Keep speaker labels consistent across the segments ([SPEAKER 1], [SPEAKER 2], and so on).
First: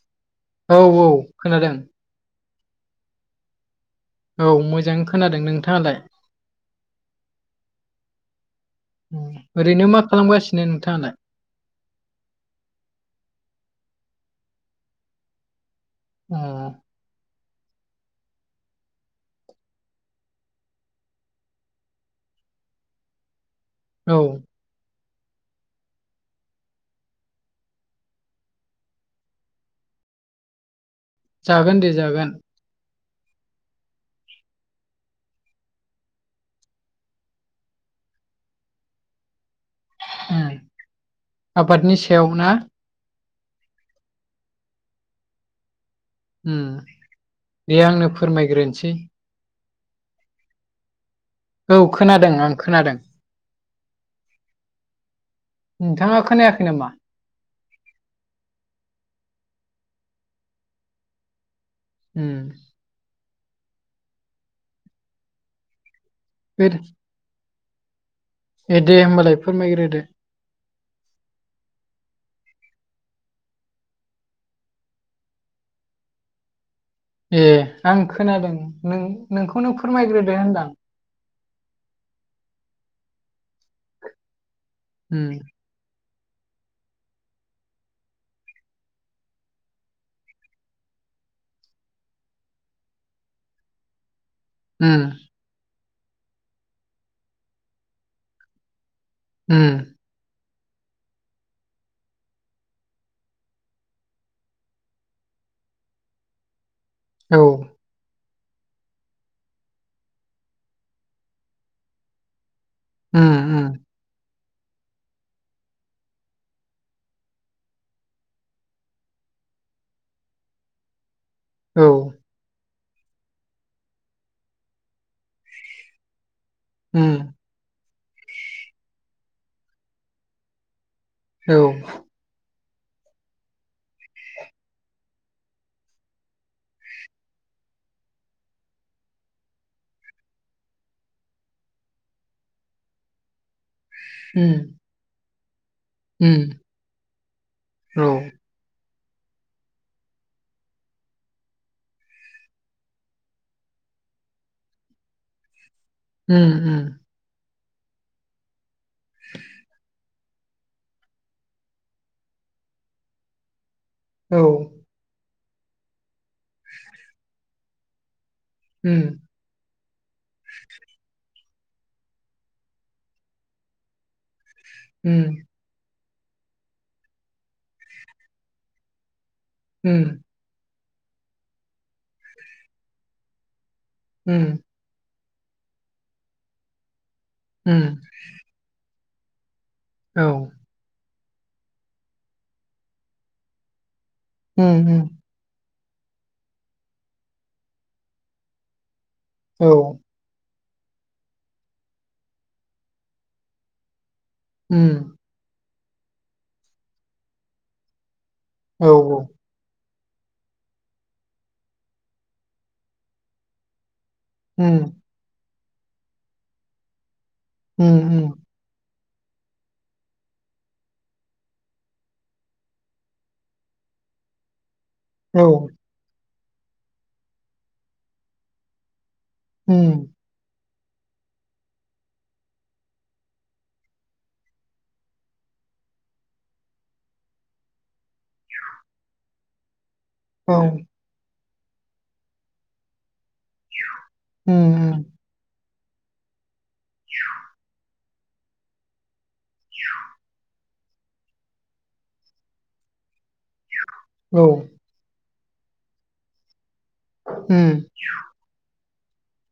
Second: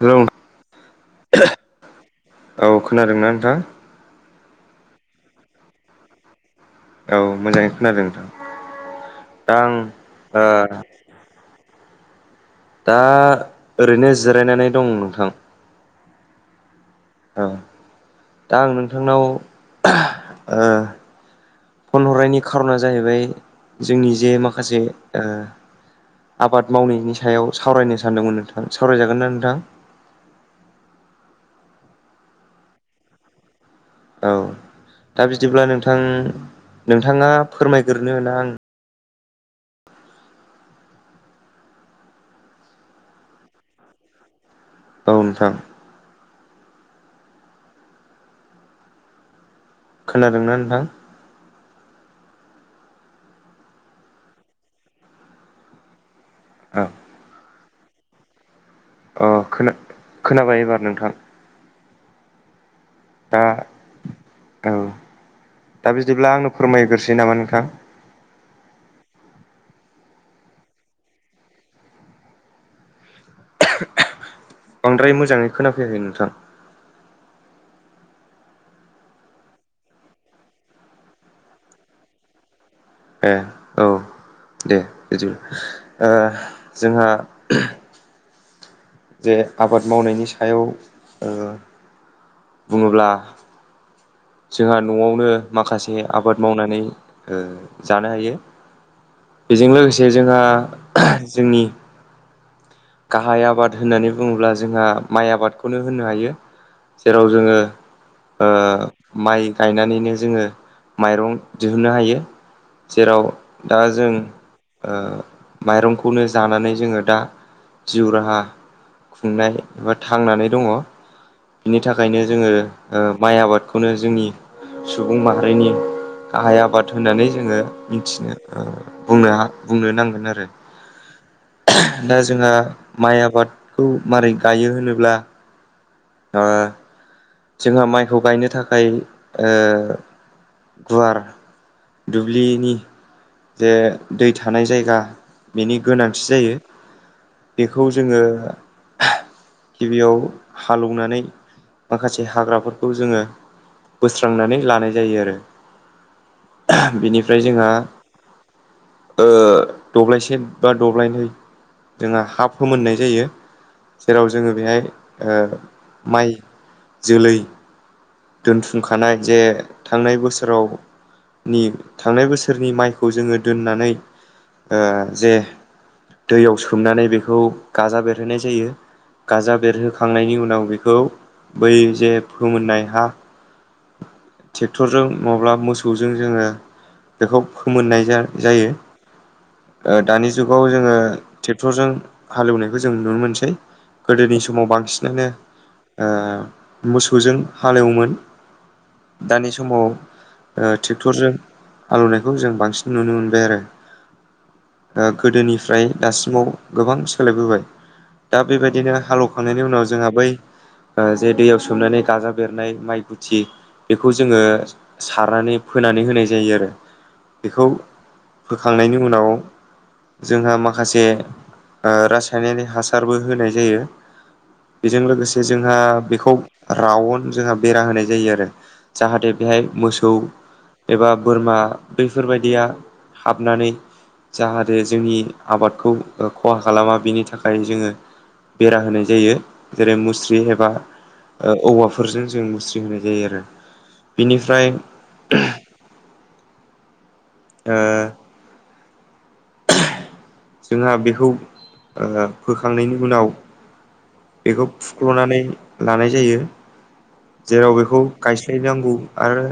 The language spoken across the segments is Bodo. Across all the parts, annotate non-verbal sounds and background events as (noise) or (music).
[SPEAKER 1] जों
[SPEAKER 2] औ औ खोनादों
[SPEAKER 1] औ खोनादोंना नोंथां
[SPEAKER 2] औ मोजां खोनादों नोंथाङालाय
[SPEAKER 1] औ मोजाङै खोनादों नोंथां दा आं
[SPEAKER 2] ओरैनो मा
[SPEAKER 1] ओ
[SPEAKER 2] खालामगासिनो नोंथाङालाय
[SPEAKER 1] दा ओरैनो जिरायनानै दं नोंथां
[SPEAKER 2] (unintelligible)
[SPEAKER 1] औ दा आं नोंथांनाव फन हरनायनि खार'ना जाहैबाय जोंनि
[SPEAKER 2] औ
[SPEAKER 1] जे माखासे आबाद मावनायनि सायाव सावरायनो सानदोंमोन नोंथां सावरायजागोन ना नोंथां?
[SPEAKER 2] जागोन दे जागोन।
[SPEAKER 1] औ दा बिदिब्ला नोंथां नोंथाङा फोरमायग्रो होना आं
[SPEAKER 2] आबादनि सायाव ना?
[SPEAKER 1] औ नोंथां।
[SPEAKER 2] दे आंनो फोरमायग्रोनोसै।
[SPEAKER 1] खोनादोंना नोंथां?
[SPEAKER 2] औ खोनादों आं खोनादों नोंथाङा खोनायाखै
[SPEAKER 1] औ
[SPEAKER 2] नामा
[SPEAKER 1] औ खोनाबाय एबार नोंथां
[SPEAKER 2] हम
[SPEAKER 1] दा औ दा बिदिब्ला आंनो
[SPEAKER 2] ओद
[SPEAKER 1] फोरमायग्रोसै नामा नोंथां
[SPEAKER 2] ए दे होम्बालाय फोरमायग्रो दे
[SPEAKER 1] बांद्राय मोजाङै खोनाफैायाखै नोंथां।
[SPEAKER 2] ए आं खोनादों नों नोंखौ नों फोरमायग्रोदो होनदां।
[SPEAKER 1] ए औ दे बिदि जोंहा जे आबाद मावनायनि सायाव ओ बुङोब्ला जोंहा न'आवनो माखासे आबाद मावनानै ओ जानो हायो। बेजों लोगोसे जोंहा जोंनि गाहाय आबाद होननानै बुङोब्ला जोंहा माइ आबादखौनो होननो हायो। जेराव
[SPEAKER 2] औ
[SPEAKER 1] जोङो ओ माइ गायनानैनो जोङो माइरं दिहुननो हायो। जेराव
[SPEAKER 2] उम उम
[SPEAKER 1] दा जों ओ माइरंखौनो जानानै जोङो दा जिउ राहा खुंनाय एबा थांनानै दङ। बिनि
[SPEAKER 2] औ
[SPEAKER 1] थाखायनो जोङो ओ माइ आबादखौनो जोंनि सुबुं माहारिनि गाहाय आबाद
[SPEAKER 2] उम
[SPEAKER 1] होननानै जोङो मिथिनो बुंनो नांगोन आरो।
[SPEAKER 2] औ।
[SPEAKER 1] दा जोंहा माइ आबादखौ मारै गायो होनोब्ला? आ। जोंहा माइखौ गायनो थाखाय ओ गुवार दुब्लिनि जे दै थानाय जायगा बेनि गोनांथि
[SPEAKER 2] उम
[SPEAKER 1] जायो। बेखौ
[SPEAKER 2] औ
[SPEAKER 1] जोङो गिबियाव हालौवनानै माखासे हाग्राफोरखौ जोङो। बोस्रांनानै लानाय जायो आरो,
[SPEAKER 2] उम उम
[SPEAKER 1] बेनिफ्राय जोंहा ओ दब्लायसे बा दब्लायनै जोंहा हा फोमोननाय जायो। जेराव
[SPEAKER 2] औ
[SPEAKER 1] जोङो बेहाय ओ माइ जोलै दोनथुमखानाय
[SPEAKER 2] उम
[SPEAKER 1] जे थांनाय बोसोराव थांनाय बोसोरनि माइखौ जोङो दोननानै ओ जे
[SPEAKER 2] उम
[SPEAKER 1] दैयाव सोमनानै बेखौ गाजा बेरहोननाय जायो गाजा
[SPEAKER 2] उम
[SPEAKER 1] बेरहोखांनायनि उनाव बेखौ बै जे फोमोननाय हा
[SPEAKER 2] उम।
[SPEAKER 1] ट्रेक्टरजों नङाब्ला मोसौजों जोङो बेखौ
[SPEAKER 2] उम
[SPEAKER 1] फोमोननाय जायो।
[SPEAKER 2] औ
[SPEAKER 1] दानि जुगाव जोङो ट्रेक्टरजों हालेवनायखौ जों नुनो मोनसै। गोदोनि समाव
[SPEAKER 2] उम उम
[SPEAKER 1] बांसिनानो ओ मोसौजों हालेवोमोन। दानि
[SPEAKER 2] औ
[SPEAKER 1] समाव ओ ट्रेक्टरजों हालौवनायखौ जों बांसिन नुनो मोनबाय आरो। ओ
[SPEAKER 2] उम
[SPEAKER 1] गोदोनिफ्राय दासिमाव गोबां सोलायबोबाय दा
[SPEAKER 2] औ
[SPEAKER 1] बेबायदिनो हालौ खांनायनि उनाव जोंहा बै जे दैयाव सोमनानै गाजा बेरनाय माइ गुथि बेखौ जोङो
[SPEAKER 2] उम
[SPEAKER 1] सारनानै फोनानै होनाय जायो आरो बेखौ
[SPEAKER 2] उम उम
[SPEAKER 1] फोखांनायनि उनाव जोंहा माखासे ओ रासायनारि हासारबो होनाय जायो। बेजों लोगोसे
[SPEAKER 2] औ
[SPEAKER 1] जोंहा बेखौ रावन जोंहा बेरा होनाय जायो आरो जाहाथे बेहाय
[SPEAKER 2] उम
[SPEAKER 1] मोसौ एबा बोरमा बैफोरबायदिया हाबनानै जाहाथे जोंनि आबादखौ ओ खहा खालामा बिनि थाखाय जोङो बेरा होनाय जायो जेरै मुस्रि
[SPEAKER 2] औ
[SPEAKER 1] मुस्रि एबा ओ औवाफोरजों जों मुस्रि होनाय जायो आरो,
[SPEAKER 2] उम
[SPEAKER 1] बेनिफ्राय (unintelligible)
[SPEAKER 2] (inaudible)
[SPEAKER 1] ओ
[SPEAKER 2] (inaudible)
[SPEAKER 1] जोंहा बेखौ ओ फोखांनायनि उनाव
[SPEAKER 2] औ
[SPEAKER 1] बेखौ फुख्ल'नानै लानाय जायो जेराव
[SPEAKER 2] उम
[SPEAKER 1] बेखौ गायस्लायनांगौ आरो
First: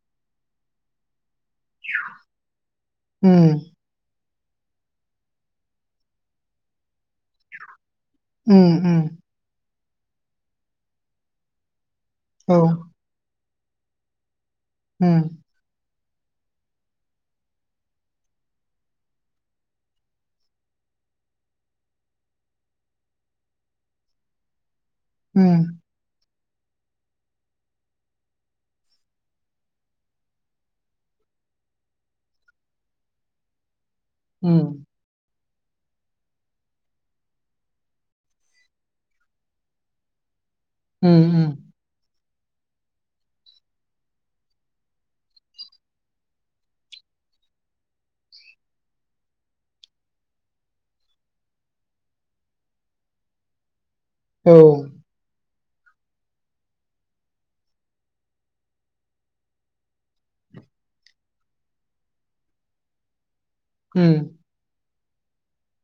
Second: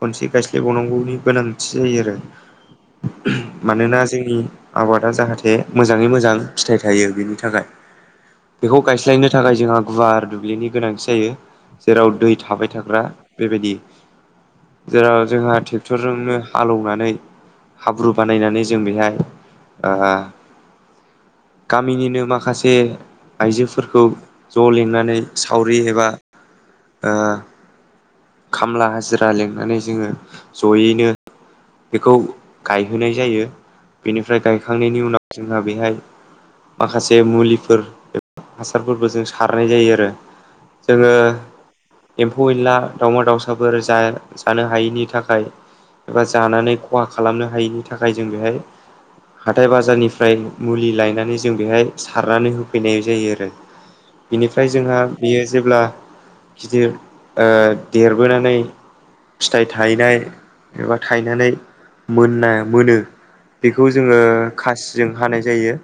[SPEAKER 1] खनसे गायस्लायबावनांगौनि गोनां थि जायो आरो
[SPEAKER 2] उम
[SPEAKER 1] (unintelligible) मानोना जोंनि आबादा जाहाथे मोजाङै मोजां फिथाइ थायो बेनि थाखाय।
[SPEAKER 2] उम
[SPEAKER 1] बेखौ
[SPEAKER 2] उम
[SPEAKER 1] गायस्लायनो थाखाय जोंहा गुवार दुब्लिनि गोनांथि जायो। जेराव दै
[SPEAKER 2] औ
[SPEAKER 1] थाबाय थाग्रा बेबायदि। जेराव
[SPEAKER 2] उम
[SPEAKER 1] जोंहा तरजोंनो हालौवनानै हाब्रु बानायनानै जों बेहाय ओ गामिनिनो माखासे आइजोफोरखौ ज' लिंनानै
[SPEAKER 2] उम उम
[SPEAKER 1] सावरि एबा ओ खामला हाजिरा लिंनानै जोङो जयैनो बेखौ गायहोनाय जायो। बेनिफ्राय गायखांनायनि उनाव जोंहा बेहाय माखासे मुलिफोर हासारफोरबो जों सारनाय जायो आरो।
[SPEAKER 2] उम औ उम औ उम
[SPEAKER 1] जोङो एम्फौ-एनला, दाउमा-दाउसाफोर जा जानो हायैनि थाखाय एबा जानानै खहा खालामनो हायैनि थाखाय जों बेहाय हाथाइ बाजारनिफ्राय मुलि लायनानै जों बेहाय सारनानै होफैनाय जायो आरो।
[SPEAKER 2] औ उम औ
[SPEAKER 1] बिनिफ्राय
[SPEAKER 2] उम
[SPEAKER 1] जोंहा बेयो जेब्ला गिदिर ओ देरबोनानै फिथाइ थायनाय एबा थायनानै मोनना मोनो बेखौ जोङो खासिजों हानाय जायो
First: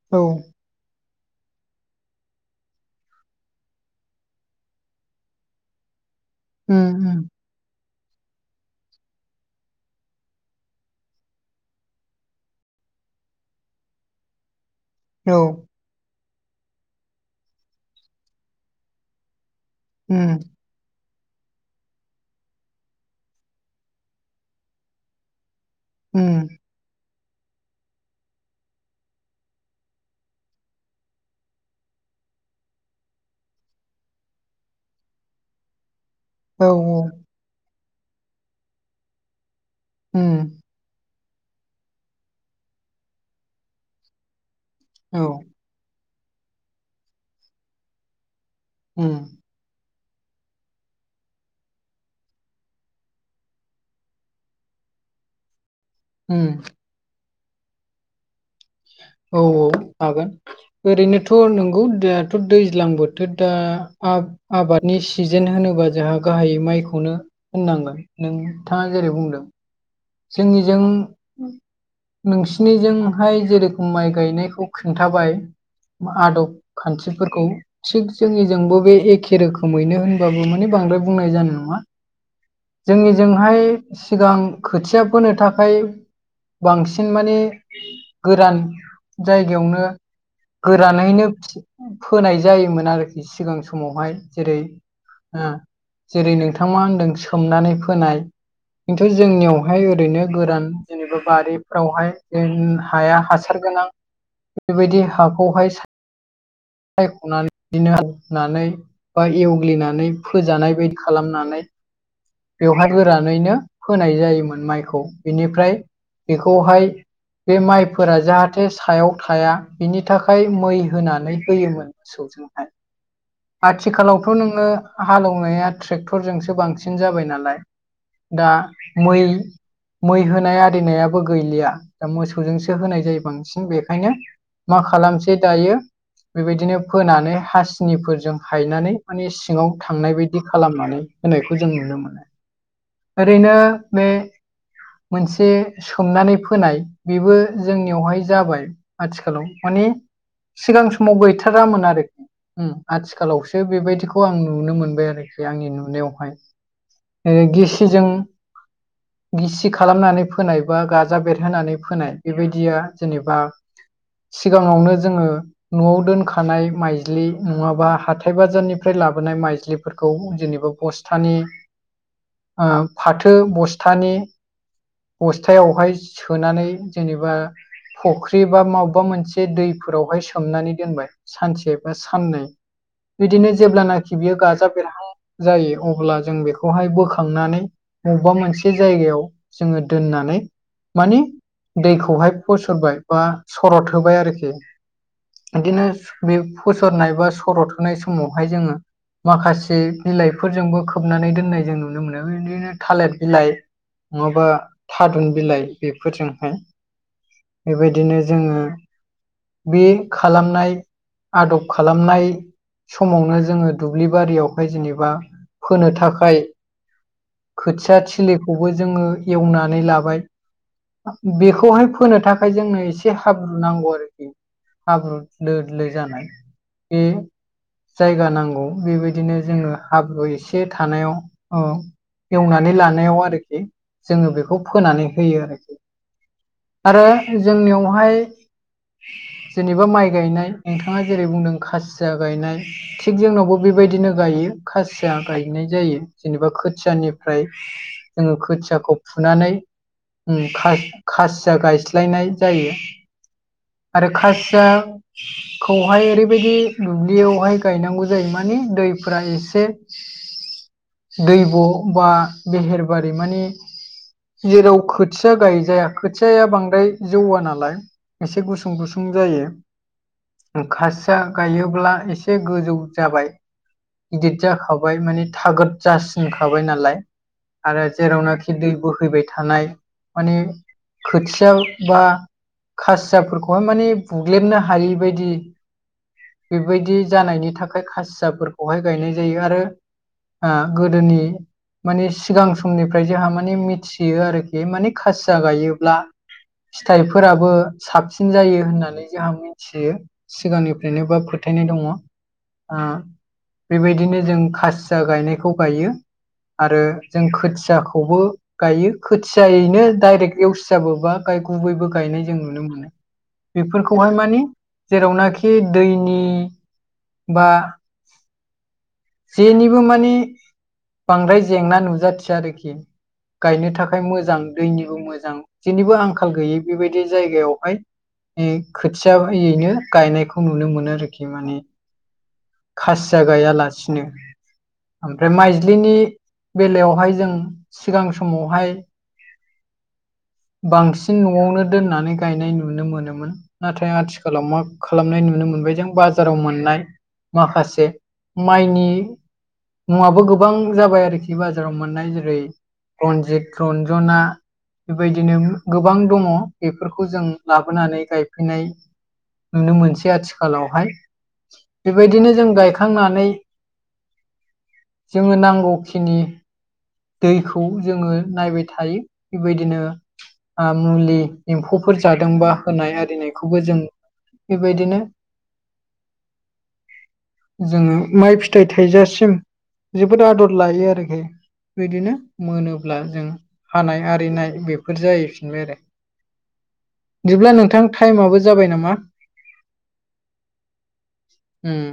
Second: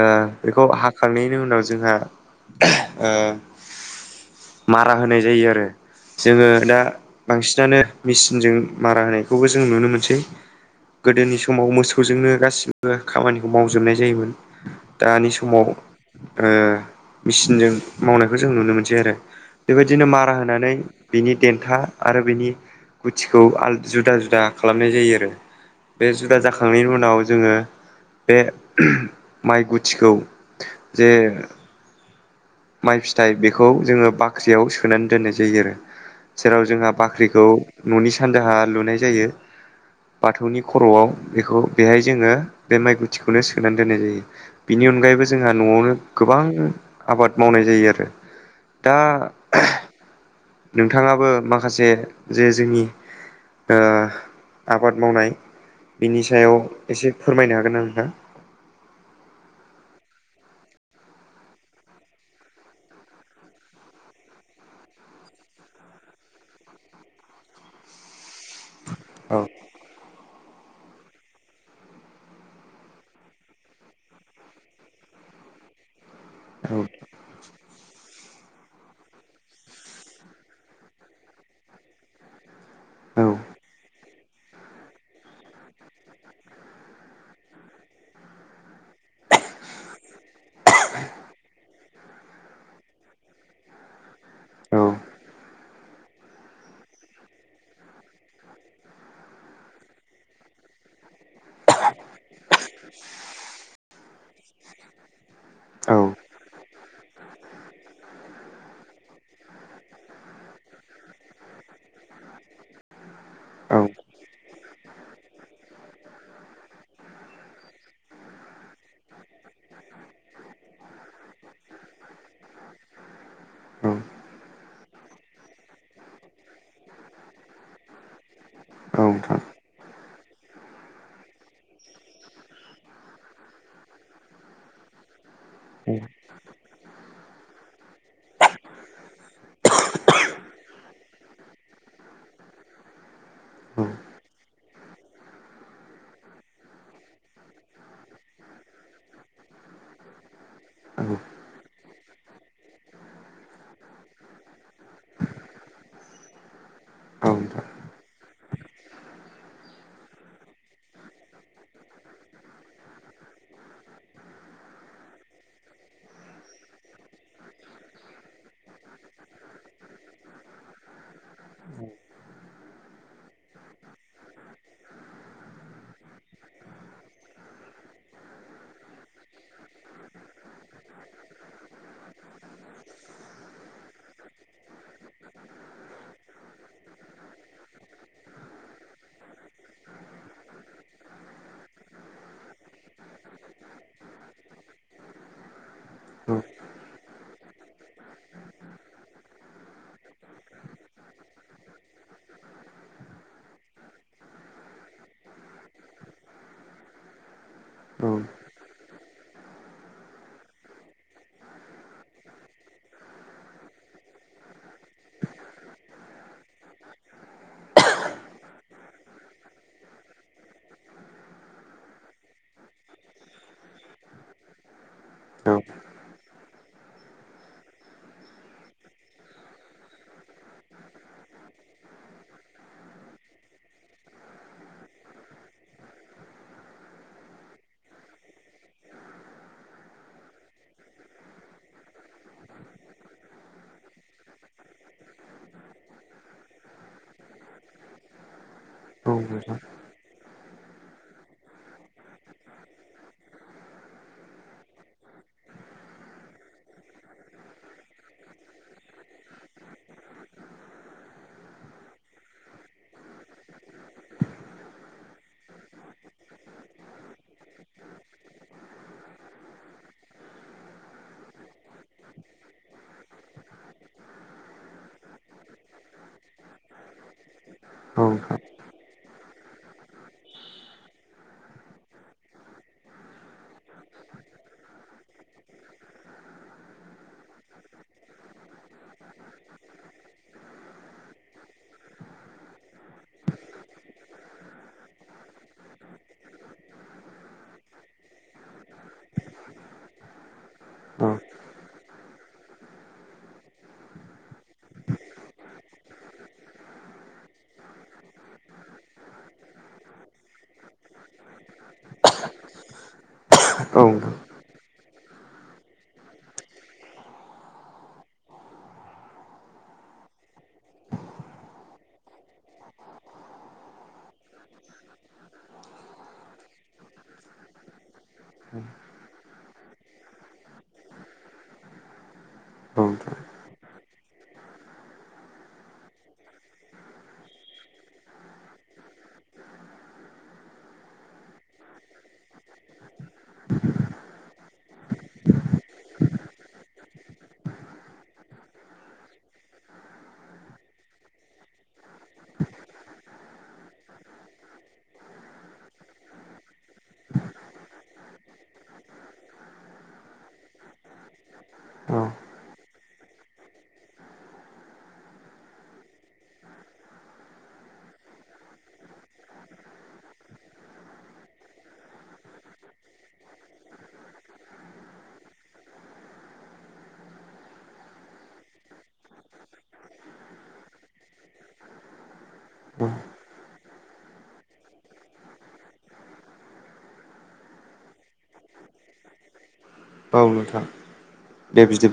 [SPEAKER 1] ओ बेखौ हा हाखांनायनि उनाव जोंहा (unintelligible) ओ मारा होनाय जायो आरो। जोङो दा बांसिनानो मेचिनजों मारा होनायखौबो जों नुनो मोनसै। गोदोनि समाव मोसौजोंनो गासिबो खामानिखौ मावजोबनाय जायोमोन। दानि समाव ओ मिसिनजों मावनायखौ जों नुनो मोनसै आरो। बेबायदिनो मारा होनानै बिनि देथा आरो बिनि गुथिखौ आल जुदा जुदा खालामनाय जायो आरो बे जुदा जाखां खांनायनि उनाव जोङो बे (unintelligible) माइ गुथिखौ जे माइ फिथाइ बेखौ जोङो बाख्रियाव सोनानै दोननाय जायो आरो जेराव जोंहा बाख्रि खौ न'नि सानजाहा लुनाय जायो बाथौनि खर'आव बेखौ बेहाय जोङो बे माइ गुथिखौनो सोनानै दोननाय जायो। बेनि
[SPEAKER 2] औ
[SPEAKER 1] अनगायैबो जोंहा न'आवनो गोबां आबाद मावनाय जायो आरो दा
[SPEAKER 2] उम
[SPEAKER 1] (unintelligible) नोंथाङाबो माखासे जे जोंनि ओ आबाद मावनाय बिनि
[SPEAKER 2] उम
[SPEAKER 1] सायाव एसे फोरमायनो हागोन ना नोंथां?
[SPEAKER 2] औ औ हागोन। ओरैनोथ' नंगौ दाथ' दैज्लां बोथोर दा आ आबादनि सिजोन होनोबा जोंहा गाहायै माइखौनो होननांगोन। नोंथाङा जेरै
[SPEAKER 1] औ
[SPEAKER 2] बुंदों जोंनिजों नोंसिनिजोंहाय जेरेखम माइ गायनायखौ खोन्थाबाय आदब
[SPEAKER 1] औ
[SPEAKER 2] खान्थिफोरखौ थिग जोंनिजोंबो बे एखे रोखोमैनो होनबाबो माने बांद्राय बुंनाय जानाय नङा
[SPEAKER 1] औ
[SPEAKER 2] जोंनिजोंहाय सिगां खोथिया फोनो थाखाय बांसिन माने गोरान जायगायावनो गोरानैनो फोनाय जायोमोन आरोखि सिगां समावहाय जेरै ओ जेरै नोंथां थां मा होनदों सोमनानै फोनाय खिन्थु जोंनियावहाय ओरैनो गोरान जेनेबा बारिफ्रावहाय जेन हाया हासार गोनां बेबायदि हाखौहाय सा
[SPEAKER 1] औ
[SPEAKER 2] सायख'नानै नो होनानै बा एवग्लिनानै फोजानाय बायदि खालामनानै बेवहाय गोरानैनो
[SPEAKER 1] औ
[SPEAKER 2] फोनाय जायोमोन माइखौ बेनिफ्राय बेखौहाय बे माइफोरा जाहाथे सायाव थाया बिनि थाखाय मै होनानै होयोमोन मोसौजोंहाय
[SPEAKER 1] औ
[SPEAKER 2] आथिखालावथ' नोङो हालौनाया ट्रेक्टर फोरजोंसो बांसिन जाबाय नालाय दा मै
[SPEAKER 1] नोंथां
[SPEAKER 2] मै होनाय आरिनायाबो गैलिया दा मोसौजोंसो होनाय जायो बांसिन बेखायनो मा खालामसै दायो
[SPEAKER 1] औ
[SPEAKER 2] बेबायदिनो फोनानै हासिनिफोरजों हायनानै माने सिङाव थांनाय बायदि खालामनानै होनायखौ जों नुनो मोनो ओरैनो
[SPEAKER 1] औ
[SPEAKER 2] बे मोनसे सोमनानै फोनाय बेबो जोंनियावहाय जाबाय। आथिखालाव माने सिगां
[SPEAKER 1] औ
[SPEAKER 2] समाव गैथारामोन आरो। उम आथिखालावसो बेबायदिखौ आं नुनो मोनबाय आरोखि आंनि नुनायावहाय।
[SPEAKER 1] नोंथां औ
[SPEAKER 2] ओ
[SPEAKER 1] नोंथां
[SPEAKER 2] गिसिजों गिसि खालामनानै फोनाय बा गाजा बेरहोनानै फोनाय बेबायदिया जेनेबा सिगाङावनो जोङो न'आव दोनखानाय माइज्लि नङाबा हाथाय बाजारनिफ्राय लाबोनाय माइज्लि फोरखौ जेनेबा बस्थानि‌
[SPEAKER 1] औ
[SPEAKER 2] फाथो बस्थानि बस्थायावहाय सोनानै जेनेबा फुख्रि बा मबेबा मोनसे दैफोरावहाय सो सोमनानै दोनबाय सानसे बा साननै बिदिनो जेब्लानाखि बियो गाजा बेरहां जायो अब्ला जों बेखौहाय बोखांनानै बबेबा मोनसे जायगायाव जोङो दोननानै माने दैखौहाय फसरबाय बा सरद होबाय आरोखि। बिदिनो बे
[SPEAKER 1] औ
[SPEAKER 2] फुसरनाय बा सर' होनाय समावहाय जोङो माखासे बिलाइफोरजोंबो खोबनानै दोननाय जों नुनो मोनो बिदिनो थालिर बिलाइ नङाबा थादुन बिलाइ बेफोरजोंहाय बेबायदिनो
[SPEAKER 1] नोंथां
[SPEAKER 2] जोङो बे खालामनाय आदब खालामनाय समावनो जोङो दुब्लि बारियावहाय जेनेबा फोनो थाखाय खोथिया थिलिखौबो जोङो एवनानै लाबाय बेखौहाय फोनो थाखाय जोंनो एसे हाब्रु नांगौ आरोखि। हाब्रु
[SPEAKER 1] औ
[SPEAKER 2] लोर लोर जानाय बे जायगा नांगौ बेबायदिनो जोङो हाब्रु एसे थानायाव अ एवनानै लानायाव आरोखि जोङो बेखौ फोनानै होयो आरोखि। आरो जोंनियावहाय जेनेबा माइ गायनाय नोंथाङा जेरै बुंदों खासिया गायनाय थिग जोंनावबो बेबायदिनो गायो खासिया गायनाय जायो। जेनेबा खोथियानिफ्राय जोंङो खोथिया खौ
[SPEAKER 1] नोंथां औ
[SPEAKER 2] फुनानै
[SPEAKER 1] नोंथां
[SPEAKER 2] उम खासि-खासिया गायस्लायनाय जायो। आरो खासिया खौहाय ओरैबायदि दुब्लियावहाय गायनांगौ जायो माने दैफ्रा एसे दैब' बा बेहेरबारि मानि जेराव खोथिया गायजाया खोथियाया बांद्राय जौवा नालाय एसे गुसुं सुं गुसुं जायो। खासिया गायोब्ला एसे गोजौ जाबाय। गिदिट जाखाबाय माने थागद जासिनखाबाय नालाय आरो जेरावनाखि दै बोहैबाय थानाय‌ माने खोथिया बा खासियाफोरखौ खौहाय माने बुग्लेबनो हायि बायदि बेबायदि जानायनि थाखाय खासियाफोरखौहाय गायनाय जायो आरो ओ‌ गोदोनि मानिे सिगां समनिफ्राय जोंहा माने मिथियो आरोखि माने खासिया गायोब्ला फिथाइफोराबो साबसिन जायो होननानै जोंहा मिथियो सिगांनिफ्रायनो बा फो फोथायनाय दङ ओ बेबायदिनो जों खासिया गायनायखौ गायो। आरो जों खोथियाखौबो गायो खोथियायैनो दडाइरेक्ट एवसि जाबोबा गाय गुबैबो गायनाय जों नुनो मोनो।
[SPEAKER 1] औ
[SPEAKER 2] बेफोरखौहाय मानि जेरावनाखि दैनि बा जेनिबो माने बांद्राय जेंना नुजाथिया आरोखि गायनो थाखाय मोजां दैनिबो मोजां जेनिबो आंखाल गैयै बेबायदि जायगायावहाय खोथियैनो गायनायखौ नुनो मोनो आरोखि माने खासिया गायालासिनो ओमफ्राय माइज्लिनि बेलायावहाय जों सिगां समावहाय
[SPEAKER 1] (inaudible)
[SPEAKER 2] बांसिन न'आवनो दोननानै गायनाय नुनो मोनोमोन। नाथाय आथिखालाव मा खालामनाय नुनो मोनबाय जों बाजाराव मोननाय माखासे माइनि मुङाबो गोबां जाबाय आरो खाथि बाजाराव मोननाय जेरै रनजित रन्जना बेबायदिनो गोबां दङ बेफोरखौ जों लाबोनानै गायफैनाय नुनो मोनसै आथिखालावहाय बेबायदिनो जों गायखांनानै जोङो नांगौखिनि दैखौ जोङो नायबाय थायो बेबायदिनो मुलि एम्फौफोर जादोंबा होनाय आरिनायखौबो जों बेबायदिनो
[SPEAKER 1] (inaudible)
[SPEAKER 2] जोङो माइ फिथाइ थाइजासिम जोबोद आदर लायो आरोखि बिदिनो मोनोब्ला जों हानाय आरिनाय बेफोर जाहैफिनबाय आरो। बिदिब्ला नोंथां टाइमआबो जाबाय नामा?
[SPEAKER 1] औ नोंथां दे
[SPEAKER 2] उम
[SPEAKER 1] बिदिब्ला